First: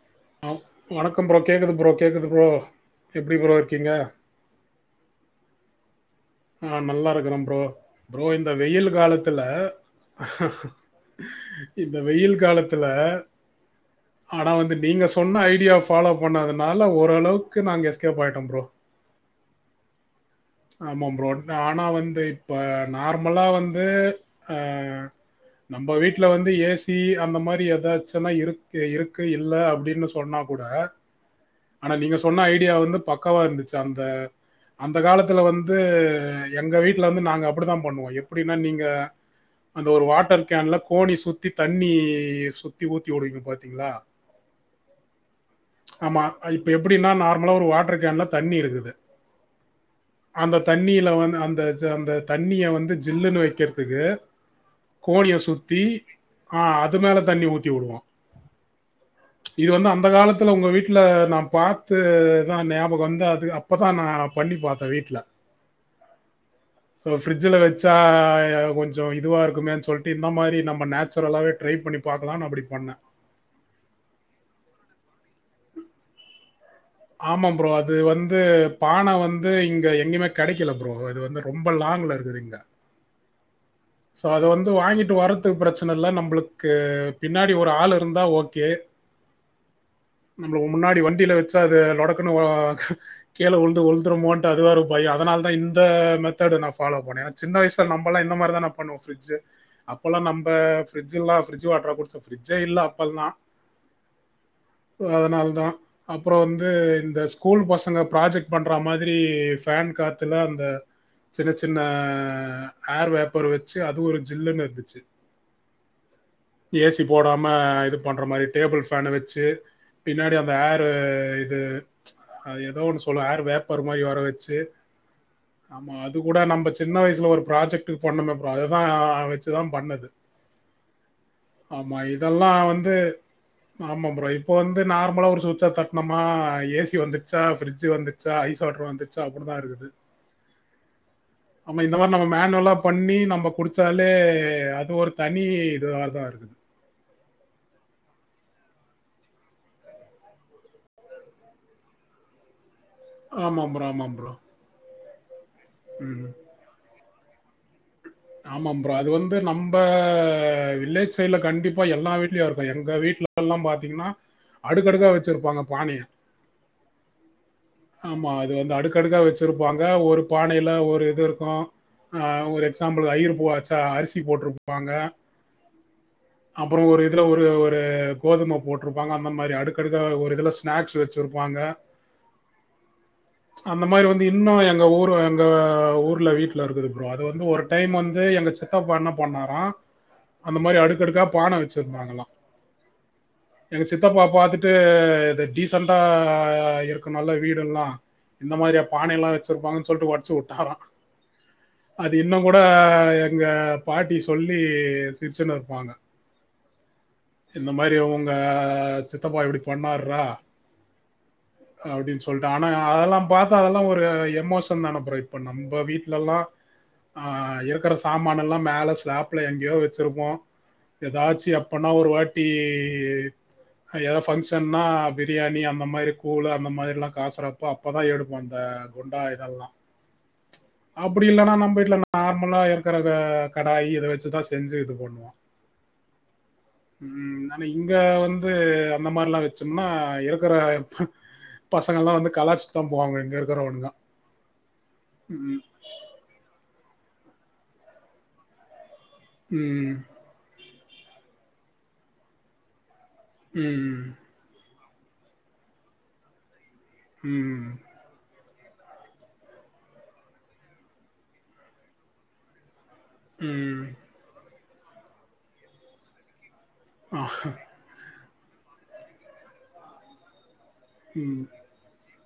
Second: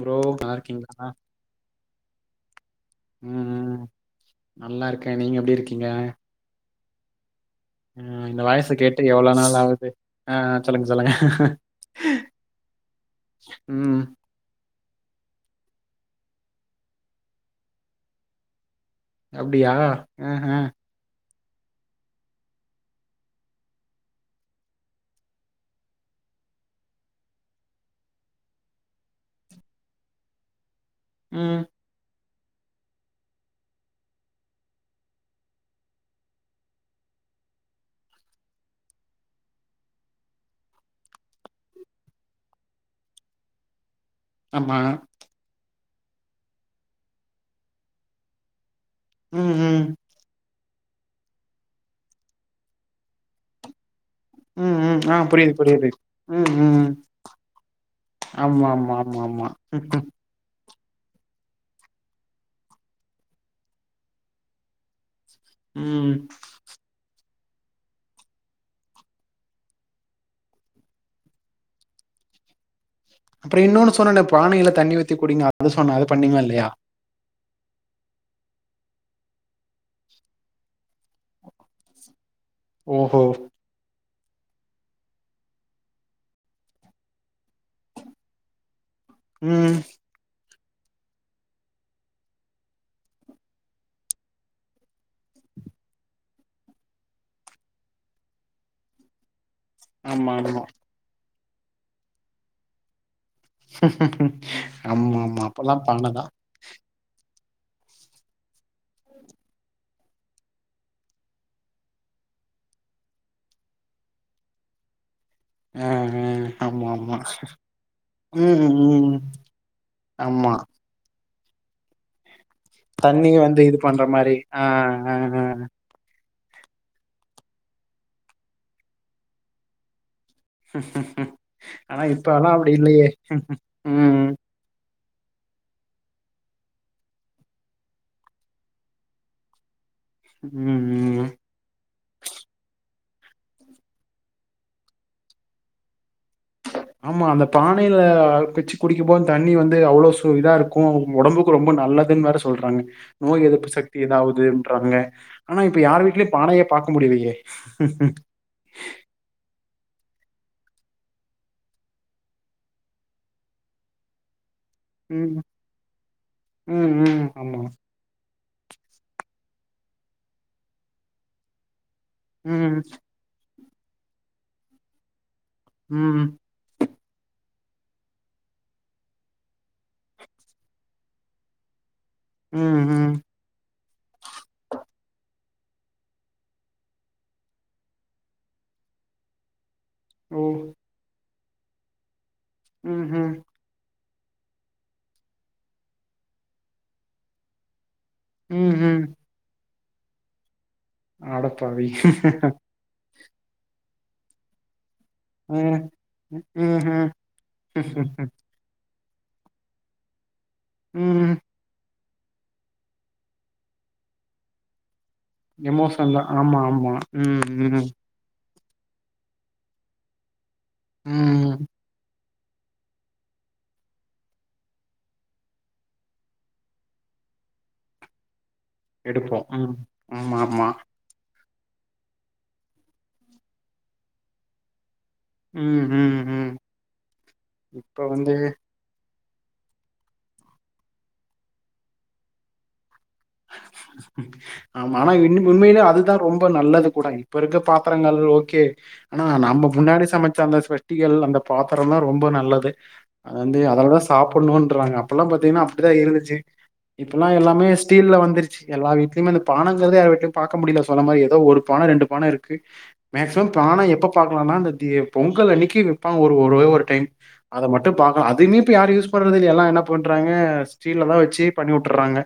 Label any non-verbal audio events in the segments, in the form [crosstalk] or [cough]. Bro நல்லாருக்கீங்களா? வணக்கம் bro. கேக்குது ப்ரோ, கேக்குது ப்ரோ. எப்படி ப்ரோ ம் இருக்கீங்க? நல்லா இருக்கேன் நீங்க எப்டி இருக்கீங்க? ஆ நல்லா இருக்கறேன் ப்ரோ. ஆ ப்ரோ இந்த வாய்ஸ வெயில் கேட்டு எவ்ளோ காலத்துல, நாள் ஆகுது ஆ சொல்லுங்க சொல்லுங்க இந்த வெயில் காலத்துல ம் ஆனா வந்து நீங்க சொன்ன ஐடியாப் ஃபாலோ பண்ணதுனால ஓரளவுக்கு நாங்க எஸ்கேப் ஆய்ட்டோம் ப்ரோ. அப்டியா ஹ் ஹம் அப்புறம் ஆனா வந்து இப்ப நார்மலா வந்து ஆ நம்ம வீட்ல வந்து ஏசி அந்த மாறி ஏதாச்சுன்னா இரு‌ இருக்கு இல்ல அப்படின்னு சொன்னா கூட ம் ஆனா நீங்க சொன்ன ஐடியா வந்து பக்காவா இருந்துச்சு அந்த அந்த காலத்துல வந்து எங்க வீட்டுல வந்து நாங்க அப்படிதான் பண்ணுவோம். எப்படின்னா நீங்க அந்த ஒரு வாட்டர் கேன்ல கோணி சுத்தி தண்ணி சுத்தி ஊத்திவுடுவீங்க பாத்தீங்களா, ஆமா ஆமா இப்ப எப்படின்னா நார்மலா ஒரு வாட்டர் கேன்ல தண்ணி இருக்குது ம் ம் தண்ணியில் வந்து அந்த ஜ அந்த தண்ணிய வந்து ஜில்லுன்னு வெக்கறதுக்கு ம் ம் ஆ கோணியை புரியுது சுத்தி புரியுது ம் ஆ ம் அது மேல தண்ணி ஊத்தி வுடுவோம். ஆமா ஆமா ஆமா ஆமா இது வந்து அந்த காலத்துல உங்க வீட்டுல வீட்ல நான் பாத்துதான் ஞாபகம் வந்து அப்பதான் நான் பண்ணி பாத்தேன் வீட்ல ம் ஃப்ரிட்ஜில் வச்சா கொஞ்சம் இதுவா இருக்குமேன்னு சொல்ட்டு இந்த மாறி நம்ம நேச்சுரலாவே ட்ரை பண்ணி பாக்கலாம்னு அப்படி பண்ணேன் அப்புறம் இன்னொன்னு சொன்னேன் பானைைல தண்ணி ஊத்தி குடிங்க அது சொன்னேன் அது பண்ணீங்களா இல்லையா? ஆமாம் ப்ரோ அது வந்து பானை வந்து இங்க எங்கயுமே கெடைக்கல ப்ரோ‌ இது வந்து ரொம்ப லாங்குல இருக்குது இங்கே ஓஹோ சோ அத வந்து வாங்கிட்டு வர்றதுக்கு பிரச்சனை இல்ல. நம்மளுக்கு பின்னாடி ஒரு ஆள் இருந்தா ஓகே ம் நம்மளுக்கு முன்னாடி வண்டியில வச்சு அது லொடக்குனு ஆ கீழ வந்து விழுந்துருமோன்ட்டு அது வேற பயம். அதனால தான் இந்த மெத்தேட நான் பாலோவ் பண்ணே. சின்ன வயசுல நம்மளா இந்த மாரி தான பண்ணுவோம் அப்பல்லாம் ஆமா நம்ம ஆமா பிரிட்ஜ் ல்லாம் ப்ரிஜ் வாட்டரா குடிச்சோம்? ஃப்ரிஜே இல்ல அப்பலாம். ஆமா ஆமா தான். அப்பல்லா பண்ண தா அப்புறம் வந்து இந்த ஸ்கூல் பசங்க ப்ராஜெக்ட் பண்ற மாதிரி ஃபேன் காத்துல அந்த சின்ன சின்ன ஏர் வேப்பர் வெச்சு அது ஒரு ஜில்லுனுருந்துச்சு ஆ ஆ ஆமா ஏ சி ஆமா போடாம இது பண்ற மாரி ம் டேபிள் ஃபேன ம் வெச்சு பின்னாடி ஆமா அந்த ஏரு அ, இது தண்ணி ஏர் வந்து இது வேப்பர் பண்ற மாரி ஆஹ் ஆஹ்ஹ் இது கூட நம் சின்ன வயசல ஒரு ப்ராஜெக்டு பண்ணமே ப்ரோ அது தா வெச்சு தா பண்ணது ஆமா. ஆனா இப்ப எல்லா இதெல்லாம் அப்படி வந்து இல்லயே ஆமா ப்ரோ. உம் இப்போ வந்து நார்மலா ஒரு சுச்ச தட் னமா ஏ சி வந்துர்ச்சா ஃப்ரிட்ஜு வந்துர்ச்சா ஐஸ் வாட்டர் வந்துர்ச்சா அப்புடி தா இருக்குது ம் ம் ஆமா இந்த மாரி நம்ம மேனுவலா பண்ணி நம்ம குடிச்சாலே அது ஒரு தனி இதுவா தா இருக்குது ஆமா அந்த பானைல வெச்சு குடிக்கும் போது தண்ணி வந்து அவ்ளோ சு இதா இருக்கு ஓ ஒடம்புக்கு ரொம்ப நல்லதுன் வேற சொல்றாங்க நோய் ஆமா எதிர்ப்பு ப்ரோ, சக்தி ஆமா ப்ரோ. இதாவ்துன்றாங்க ஆனா இப்ப யார் ம். வீட்லயு பானையே பாக்க முடிலயே ஹஹஹ ஆமா ப்ரோ அது வந்து நம்ப வில்லேஜ் சைடுல கண்டிப்பா எல்லா வீட்லயு இருக்கு எங்க வீட்லல்லா பாத்தீங்ன்னா அடுக்கடுக்கா ம் வச்சிருப்பாங்க பானைய ம் ம் ஆமா ஆமா இது வந்து அடுக்கடுக்கா வெச்சுருப்பாங்க ஒரு பானைல ஒரு இது இருக்கு ஆஹ் ஒரு ம் சாம்பிளு அய்யிர் [unintelligible] [unintelligible] அரிசி போட்ருப்பாங்க ம் அப்பறோ ஒரு இதுல ஒரு ஒ ரு கோதும போட்ருப்பாங்க அந்த மாரி அடுக்கடுக்கா ஒரு இதுல ஸ்நாக்ஸ் வெச்சிருப்பாங்க ம் ம் அந்த மாரி வந்து இன்னு எங்க ஊரு எங் க ஊர்ல வீட்லருக்குது ப்ரோ அது வந்து ஒரு டைம் வந்து எங்க சித்தப்பா என்ன பண்ணாரா அந்த மாரி அடுக்கடுக்கா பான வெச்சிருந்தாங்களா உம் உம் ப்பா பாத்துட்டு இது டீசன்டா இருக்கு நல்ல வீடெல்லா இந்த ம் மாரியா ம் பானயெல்லா வெச்சிருப்பாங்கன் சொல்ட்டு ஒட்ச்சு உட்டாரா அடப்பாவி இன்னு கூட உங்க பாட்டி சொல்லி சிரிச்சினு ம் இருப்பாங்க ம் ம் இந்த மாரி அவங்க த்தப்பா இப்படி பண்ணர்ரா உம் அப்படின்னு சொல்லிட்டு ஆனா அதெல்லா பார்த்து அதெல்லா ஒரு எமோஷன் தான பிர எமோசன்லா ஆமா ஆமா உம் உம் எல்லா மேல ஸ்லாப்ல எங்கேயோ வச்சிருப்போ ஏதாச்சு ம் அப்பனா ஒரு வாட் ட்டி எதோது ஃபங்க்ஷன்னா பிரியாணி அந்த மாதிரி கூழ் அந்த மாதிரிலா காசுறப்போ அப்போதான் எடுப்போ இந்த குண்டா எடுப்போ இதால ம் ஆமா ஆமா அப்படி இல்லைனா நா வீட்ல நா நார்மலா இருக்கிறத கடாயி இத வச்சு தா செஞ்சு இது பண்ணுவோ உம் ஹும் ஹும் ம். ஆனா இங்க இப்ப வந்து அந்த மாரி லா வச்சம்னா இருக்கிற பசங்கள்லா வந்து கலாச்சிட் ஆமா ஆனா இன்னு ம். உண்மையிலே அதுதா ரொம்ப நல்லது கூடா இப்பிருகுர பாத்தரங்கள் ஓகே ஆனா நம்ம ம். முன்னாடி சமைச்ச அந்த குட்டிகள் அந்த பாத்திரலா ரொம்ப நல்லது வந்து அதலதா ம். சாப்பிட்ணு வாக அப்பல்லா பாத்தீங்கன்னா அப்படிதா இருந்துச்சு இப்பெல்லா எல்லாமே ம். வந்துருச்சு எல்லா வீட்லயமே அ பானங்கதரதே யார் வீட்லயும் பார்கக்க முடியல சொன்ன மாரி ஏதோ ஒரு பான ரெண்டு பான இருக்கு மேக்சிமம் ம். பான எப்ப பாக்கலாம் னா அந்த ஏ பொங்கல் அன்னைக்கு வெப்பாங் ஒரு ஒரு வா டைம் அத மட்டு பாக்கலா அது இனிப்ப யார் யூஸ் பண்றது இல்ல எல்லா என்ன பண்றாங்க சீல் எல்லா ம். வச்சு பண்ணி விட்டு்றாங்க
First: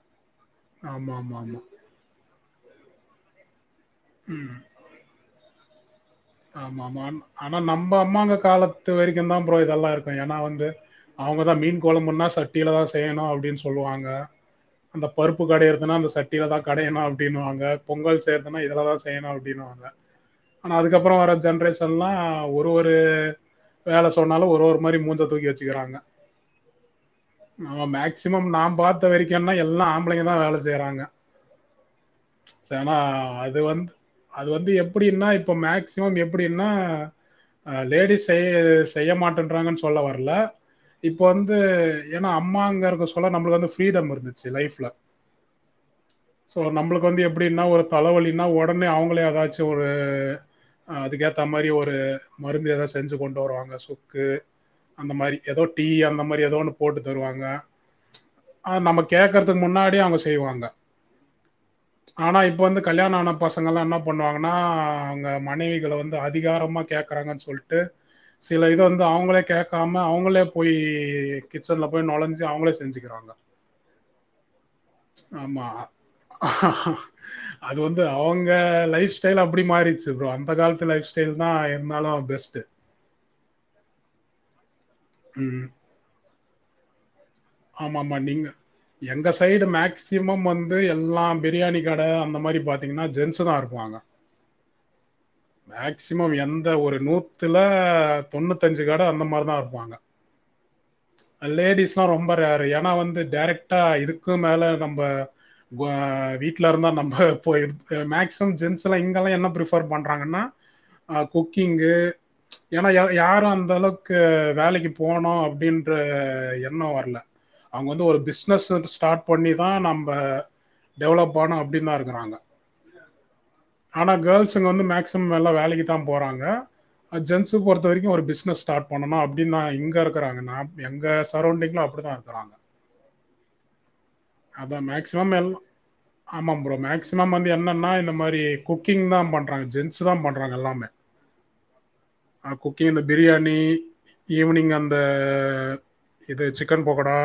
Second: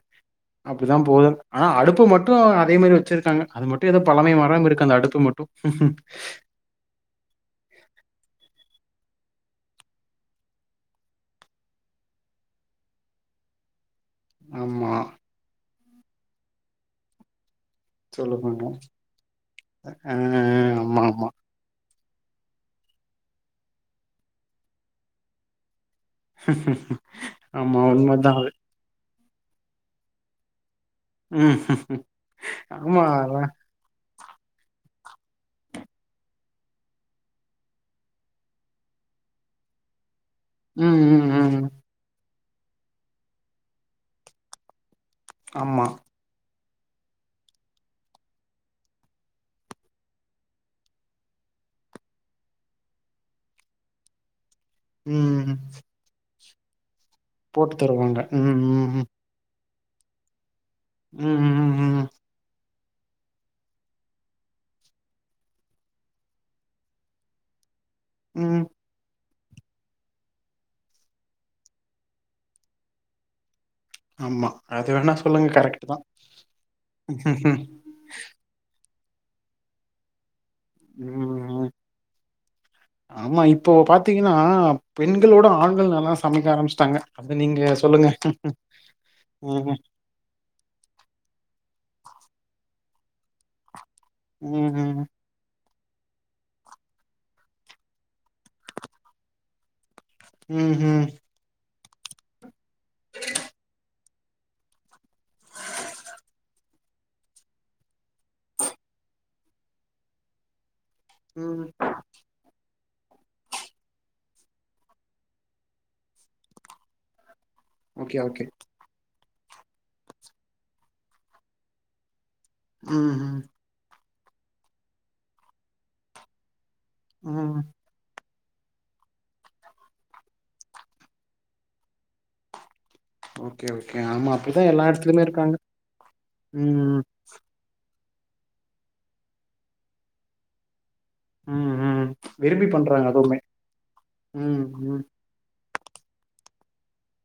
அப்படிதா போதுன் ஆமாமாமா. ஆனா அடுப்பு மட்டும் னு அதே மாதிரி வச்சிருக்காங்க அது மட்டு து பழமை மரம் இருக்கு அந்த அடுப்பு மட்டு ஆமா ஆமா ஆனா நம்ம அம்மாங்க காலத்து வரைக்குந்தான் ஃப்ரோ இதெல்லாம் இருக்கு ஏன்னா வந்து அவங்கதா மீன் கொழம்புனா சட்டியிலதா செய்யணு அப்படின்னு சொல்லுவாங்க ஆமா அ அந்த பருப்பு கடையர அனா அந்த சட்டில தா கடையணு அப்டின்வாங்க பொங்கல் செய்ர்தனா சொல்லுவாங்க இதுலதா செய்ணு அப்டின்வாங்க ஆனா அஹ் அதுக் துக் ஆமா அப்றோ ஆமா வர ஜென்ரேஷ் ல்லா ஒரு ஒரு வேல சொன்னாலு ஒரு ஒரு மாரி மூஞ்ச தூக்கி வெச்சுக்கிறாங்க ஹ்ம்ஹ்ம்ஹ்ம் ஆமா உண்ம தா அது வெரிக்குன்ன எல்லா ஆம்புலைங்க தா அது செய்றாங்க ம் ப்ச்ச் செம ஆமா அதான். அது வந்து அது வந்து எப் அப்டின்னா இப்போ மாக் க்சிமம் எப்டின்னா லேடிஸ் செய் செய்ய மாட்க்கிறாங்கன்னு சொல்ல வர ல ம் இப்போ ம் ம் வந்து ம். எ ஏனா அம்மாங்கர்த சொல்ல நம்ளுக்கு வந்து ஃப்ரீடம் இருந்துச்சு லைஃப்ல ஆம்மா சோ நம்ளுக்கு வந்து எப்டின்னா ஒரு தலவலினா ஒடனே அவுங்களே ஏதாச்சு ஒரு அதுக்கேத்த மாரி ஒரு மருந்து எத செஞ்சு கொண்டு வருவாங்க சுக்கு அந்த மாரி ம் எதோ டீ அந்த மா மாரி ஏதோ ஒன்னு போட்டு தருவாங்க போட்டு ப்ச் தருவாங்க ம் அ ம் நம்ம ம் கேட்க்றதுக் முன்னாடி யே அவங்க செய்வாங்க ம் ம் ஆனா இப்போ வந்து கல்யாண ஆனப் பசங்கல்லா என்ன பண்ணுவாங்கன்னா அங்க மனைவிகளோ வந்து அதிகாரமா கேக்றாங்கன் சொல்லிட் ம் ம். சில இது வந்து அவ்ங்களே கேக்காம அவ்ங்களே போயீ கிச்சன்ல போய் நுழைஞ்சி அவ்ங்களே செஞ்சிக்கிறாங்க ஆமா அது வேணா ச்ச் சொல்லுங்க ஆமா கரெக்ட் அஹ அஹ ம் அது வந்து அவங்க லைஃப் ஸ்டைல் அப்டி மாறிச்சு [unintelligible] அந்த காலத்து லைஃப் ஸ்டைல் தா இருந்தாலு பெஸ்ட்டு ஆமா இப்போ பாத்தீங்கன்னா பெண்களோட ம் ஆண்கள் நல்லா சமைக்க ஆரம்பிச்ட்டாங்க ஆமாமா நீங்க எங்க சைடு ம் மேக்சிமம் வந்து எல்லாம் பிரியாணி கட அந்த மாரி பாத் பாத்திங்னா ஜென்ச தா எறக்குவாங்க ம் ஹூம் மேக்சிமம் எந்த ஒரு நூத்துல தொண்ணூத்தஞ்சி கட அந்த மாரிதா இர்ப்பாங்க உஹ்ம் உம் அதா ரொம்ப ரேர்ரு யா ஆனா வந்து டேரெக்ட்டா இருக் கு மேல நம்ப, ங்குவே வீட்ல இருந்தா நம்ம மே்சிமம் ஜென்ஸ்ல இங்கல்லா என்ன பிபர் பண்றாங்கன்னா ஆ ம் குக்கிங்கு ஏனா-ஏனா யாரும் அந்த அளவுக்கு வேலைக்கு போகனோ அப்படின்னு ரே எண்நோ வரல அவங்க வந்து ஓகே ஒரு ஓகே பிசினஸ் வந்து ஸ்டார்ட் பண்ணி தா நம்ம டெவலப் ஆனும் அப்படின்லா இருக்கிறாங்க. ம் ம் ஆனா கேர்ள்ஸுங்க வந்து மேக்சிமம் எல்லா வேலைக்கு தா போறாங்க. அ ம் ஜென்ஸ்ங்க பொறுத்த வரைக்கும் ஒரு பிஸ் க ஸ்டார்ட் பண்ணனு அப்படின் தா இங்க இருக்காங்க எங்க சரௌண்டிங்ல அப்படிதா ருக்குறா ஓகே ஓ அதான் மேக்சிமம் எல்லா ஆமாம் ப்ரோ ம் மேக்சிமம் வந்து என்னன்ன இந்த மாரி குக்கிங்தா பண்றாங்க, ஜென்ஸ்தா பண்றாங்க எல்லாமே. ம் ம் அஹ் விரும்பி குக்கிங் இந்த பண்றாங்க அதுவுமே பிரியாணி ம் ஈவினிங் அந்த ம் இது சிக்கன் பகோடா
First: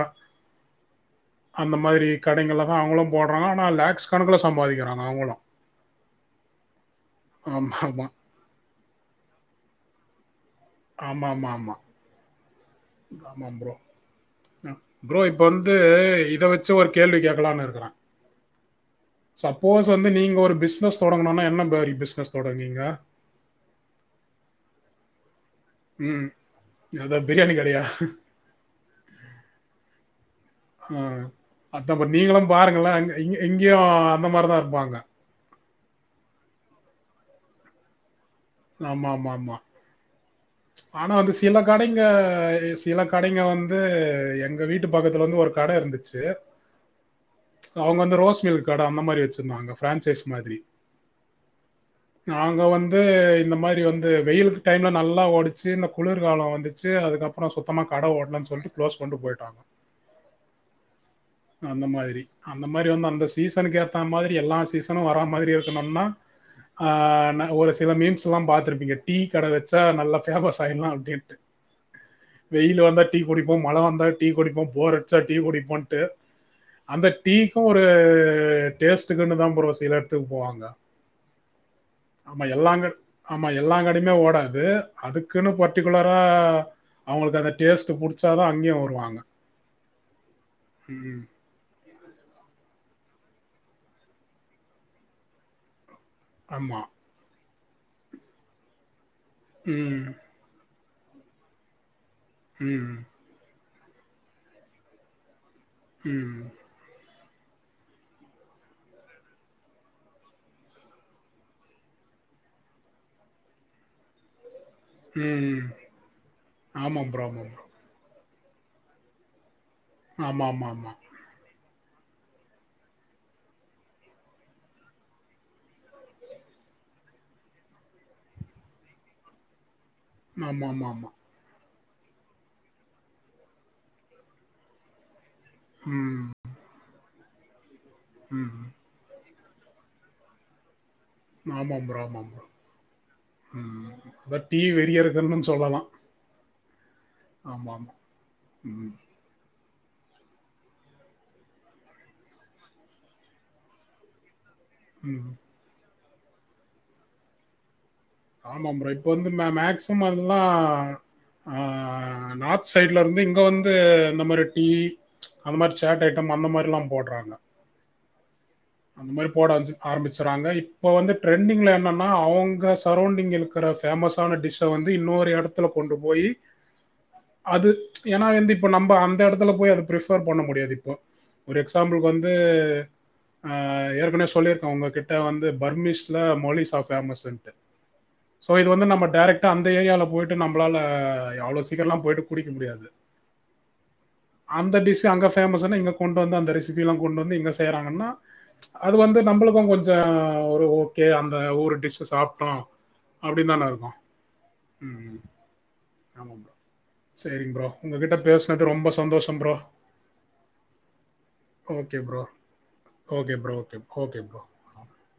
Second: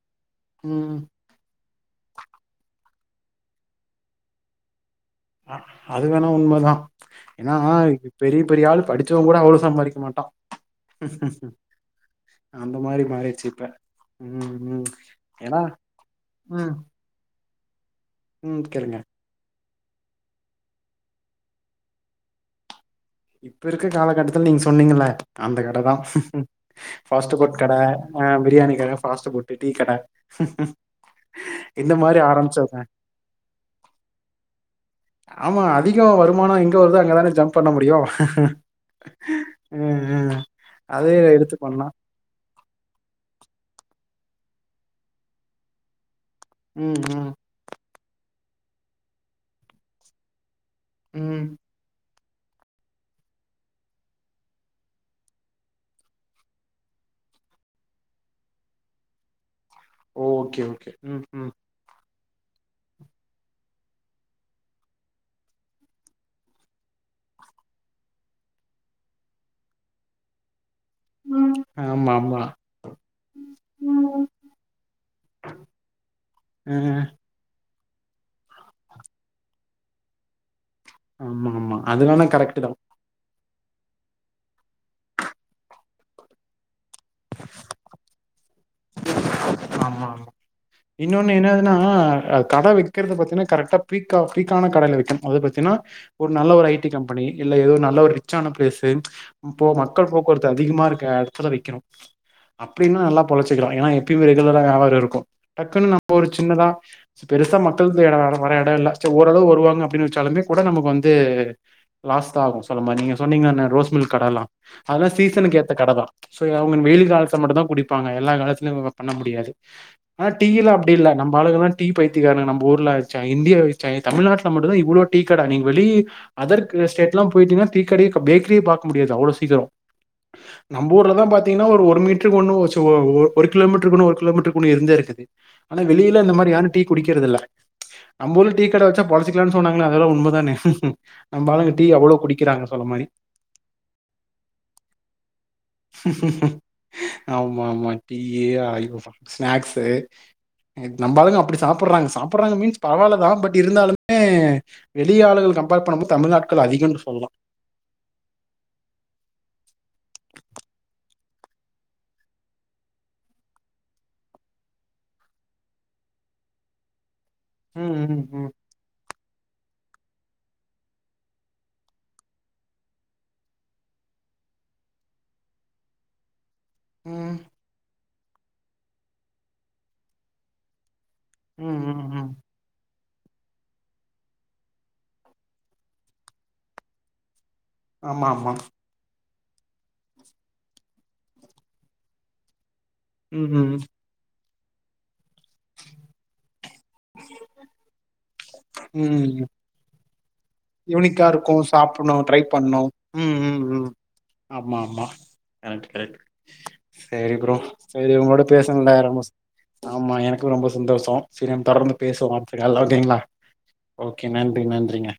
உம் அந்த மாதிரி கடைங்களதா அவங்களும் போடுறாங்க ஆனா லேக்ஸ் கணக்குல சம்பாதிக்குறா ஹ அது வேணா உண்மதா ஏனா ஆமா ஆமா. பெரிய பெரிய ஆள் படிச்சவன் கூட அவ்ளோ சம்பாதிக்க மாட்டா ஆமா ஆமா ஆமா அந்த மாரி மாறிடுச்சு இப்ப ம் ஹ் ம் ப்ரோ இப்ப ஏன்னா வந்து இத வச்சு ஒரு கேள்வி கேட்கலானு டுக்குற உம் கேளுங்க சப்போஸ் வந்து நீங்க ஒரு பிசினஸ் தொடங்கணும்னா என்ன மாறி பிசினஸ் தொடங்குவீங்க? இப்ப இருக்க காலகட்டத்துல நீங்க சொன்னீங்கல்ல அந்த கடைதான் ம் அதான் பிரியாணி பாஸ்ட்புட் கட கடையா ஆ பிரியாணி கட பாஸ்ட்புட்டு டீ கட ஆ, இந்த அதான் இப்போ மாதிரி நீங்களும் ஆரம்பிச்சிருவேன். பாருங்களேன் அங்க- இங்க இங்கேயும் அந்த மாதிரி தான் இருப்பாங்க ம்ம் அதிகம் வருமானம் எங்க வருதோ அங்க தான ஜம்ப் பண்ண முடியும். ஆமா ஆமா ஆமா ச்சு ஆனா அதே அது எடுத்து சில பண்ணா கடைங்க சில கடைங்க வந்து எங்க வீட்டு பக்கத்துல்ல வந்து ஒரு கடை இருந்துச்சு உம் உம் அவங்க வந்து ரோஸ் மில்க் கட அந்த மாதிரி வச்சுருந்தாங்க ஃப்ரான்சைஸ் மாதிரி உம் நாங்க வந்து இந்த மாரி வந்து வெயிலு டைம்ல நல்லா ஓடிச்சு இந்த குளிர்காலம் வந்துச்சு, அதுக்கப்புறம் சுத்தமா கடை ஓடலனு சொல்லிட்டு க்ளோஸ் பண்ட்டு போயிட்டோம் ஓ ஓகே ஓகே ம் ம் அந்த மாதிரி அந்த மாரி வந்து அந்த சீசனுக்கு ஏத்தா மாரி எல்லா சீசனும் வரா மாரி இருக்கணும்னா ஆஹ் ந ஒரு சில மீம்ஸ்லாம் பாத்துருப்பீங்க டீ கட வச்சா நல்லா ஃபேமஸ் டைம்லா அப்டேட்டு ஆமா ஆமா வெயில் வந்தா டீ குடிப்போம், மழ வந்தா டீ குடிப்போம், போர் அடுச்சா டீ குடிப்போன்ட்டு ஆ அந்த டீக்கும் ஒரு டேஸ்டுக்குன்னு தான் ப்ரோ சில இடத்துக்கு போவாங்க. ஆமா ஆமா அதுவேனா ஆமா கரெக்டு தான் எல்லாங்க ஆமா எல்லா கடையுமே ஓடாது அதுக்குன்னு பர்டிகுலரா அவுங்களுக்கு அந்த டேஸ்ட்ட பொறுத் அங்கேயும் வருவாங்க. ஆமா இன்னொன்னு என்னாதுன்னா ஆஹ் கட வக்கிறது பாத்தீங்கன்னா கரெக்டா பீக்கா பீக்கான கடேல வக்கனும் அது பாத்தீங்கன்னா ஒரு நல்ல ஒரு ஐ ஆமா. டி கம்பெனி இல்ல ஏதோ நல்ல ஒரு ரிச்ச ஆான பிளேசு இப்போ ம். மக்கள் போக்குவரத்து அதிகமா இருக் கேர்ஃபுல்லா வக்கிணும் ம். அப்டின்னா நல்லா பொழச் எடுத்துக்கலாம் ஏன்னா எப்பயுமே ரெகுலரா யேபாரம் இருக்கும் டக்குன்னு நம்ம ஒரு ம். சின்னதா பெருசா மக்களுக்கு இட வர இடம் இல்லை ச ஓரளவு வருவாங்க அப்படின்னு வச்சாலுமே கூட நமக்கு வந்து லாஸ்த் ஆகும் சொல்ல மாி நீங்க சொன்னீங்கல அன்ன ரோஸ் மில்க் கடைல்லாம். அதெல்லாம் சீசனுக்கு ம். ஏத்த கடை தான் சோ அவங்க வெயில் ஆமாம் ப்ரோ. காலத்ல ஆமாம் மட்டும் ப்ரோ. தான் குடிப்பாங்க. எல்லா காலத்துலயையும் [unintelligible] பண்ண முடியாது. ஆனா டீயெல்லாம் ஆமாமாமா. அப்டி இல்ல. நம்ம ஆளுகல்லாம் டீ பைத்தியக்காரனுங்க நம்போ ஊர்ல வச்சா இந்தியா வச்சா ஏன் தமிழ்நாட்டுல மட்டுதான் இவ்ளோ டீடை கட நீங்க வெளி அதர்க்கு ஸ்டேட்ல்லாம் போய்ட்டீங்கன்னா டீ கடயே கம் பேக்ரியே பாக்க முடியாது, அவ்ளோ சீக்கிரம். ஆமாமாமா. நம்ம ஊர்ல தான் பாத்தீங்கன்னா ஒரு ஒரு மீட்ருக்கு ஒண்ணு வச் ஒ ஒ ஒரு கிலோமீட்டருக்கு ஒன்னு கிலோமீட்டருக்கு ஒன்னு இருந்தே இருக்குது ஆனா வெளில இந்த மாரி யாரும் டீ குடிக்கிறது இல்ல. ச் நம்பூர்ல டீ கட வச்சா பொலச் வச்சிகலானு சொன்னாங்கள்ளா அதல்லாம் உண்ம தான ஆமாம் ப்ரோ ஆமாம் ப்ரோ மாரி உம் பட் டீ வெறியர்கல்னு சொல்லலாம். ஆமா ஆமாமா. டீயே [unintelligible] ஸ்நாக்ஸ் து நம்பாளுங்க அப்டி சாப்பற்றாங்க சாப்பற்றாங்க மீன்ஸ் பரவால்ல தான் பட் இருந்தாலுமே வெளி ம். ஆள்கள் கம்பேர் பண்ணம்போ தமிழ் ஆட்கள் அதிகம்னு சொல்லலாம் ஆமாம் ப்ரோ. இப்ப வந்து மேக்சிமம் அதல்லாம் அஹ் நார்த் சைட்ல இருந்து இங்க வந்து இந்த மாதிரி டீ அந்த மாதிரி சேட் ஐட்டம் அந்த மாதிரி எல்லாம் போடுறாங்க ஹம் உம் உம் அந்த மாதிரி போட ஆரம்பிச்சறாங்க இப்ப வந்து ட்ரெண்டிங்ல என்னன்னா அவங்க சரவுண்டிங் இருக்கிற பேஃமஸான டிஷ்ஷ வந்து இன்னொரு எடத்துல கொண்டு போயி ம் அது ஏன்னா வந்து இப்ப நம்ம அந்த எடத்துல போய் அது பிரிஃபர் பண்ண முடியாது இப்போ ஒரு ம் எக்ஸாம்பிள்க் ம் ம் வந்து அ ஏற்க்னவே சொல்லிர்க்கோ உங்ககிட்ட வந்து பர்மிஷ்ல மொலிஸா ஃபேமஸ்ன்ட்டு ஆமா சோ ஆமா இது வந்து நம்ம டேரெக் அந்த ஏரியாவில் போயிட்டு நம்மளால அவ்வளோ சீக்கிரம்லாம் போயிட்டு குடிக்க முடியாது ம் ம் அந்த டிஷ் அங்க பேமஸ் இங்க கொண்டு வந்து அந்த ரிஷ் சிபிலாம் கொண்டு வந்து எங்கே செய்கிறாங்கன்னா அது வந்து ம் நம்மளுக்கும் கொஞ்சம் ஒரு ஓகே. யூனிக்கா அந்த இருக்கும் ஊரு டிஷ் சாப்டணும் ட்ரை சாப்பிட்டோம். பண்ணும் ம் அப்படின்னு ம் தான ம் இருக்கும். ஆமா ஆமா எனக்கு ஆமா ப்ரோ. சரி சரிங்க ப்ரோ சரி உங்ககிட்ட உங்களோட பேசினது பேசணல ரொம்ப சந்தோஷம் ப்ரோ. ஆமா எனக்கும் ரொம்ப சந்தோஷம் சரி நம் தொடர்ந்து ஓகே ப்ரோ. பேசுவோம் அத்துக்கல்லாம்ங்களா ஓகே ப்ரோ. [unintelligible] Okay bro. நன்றி நன்றிங்க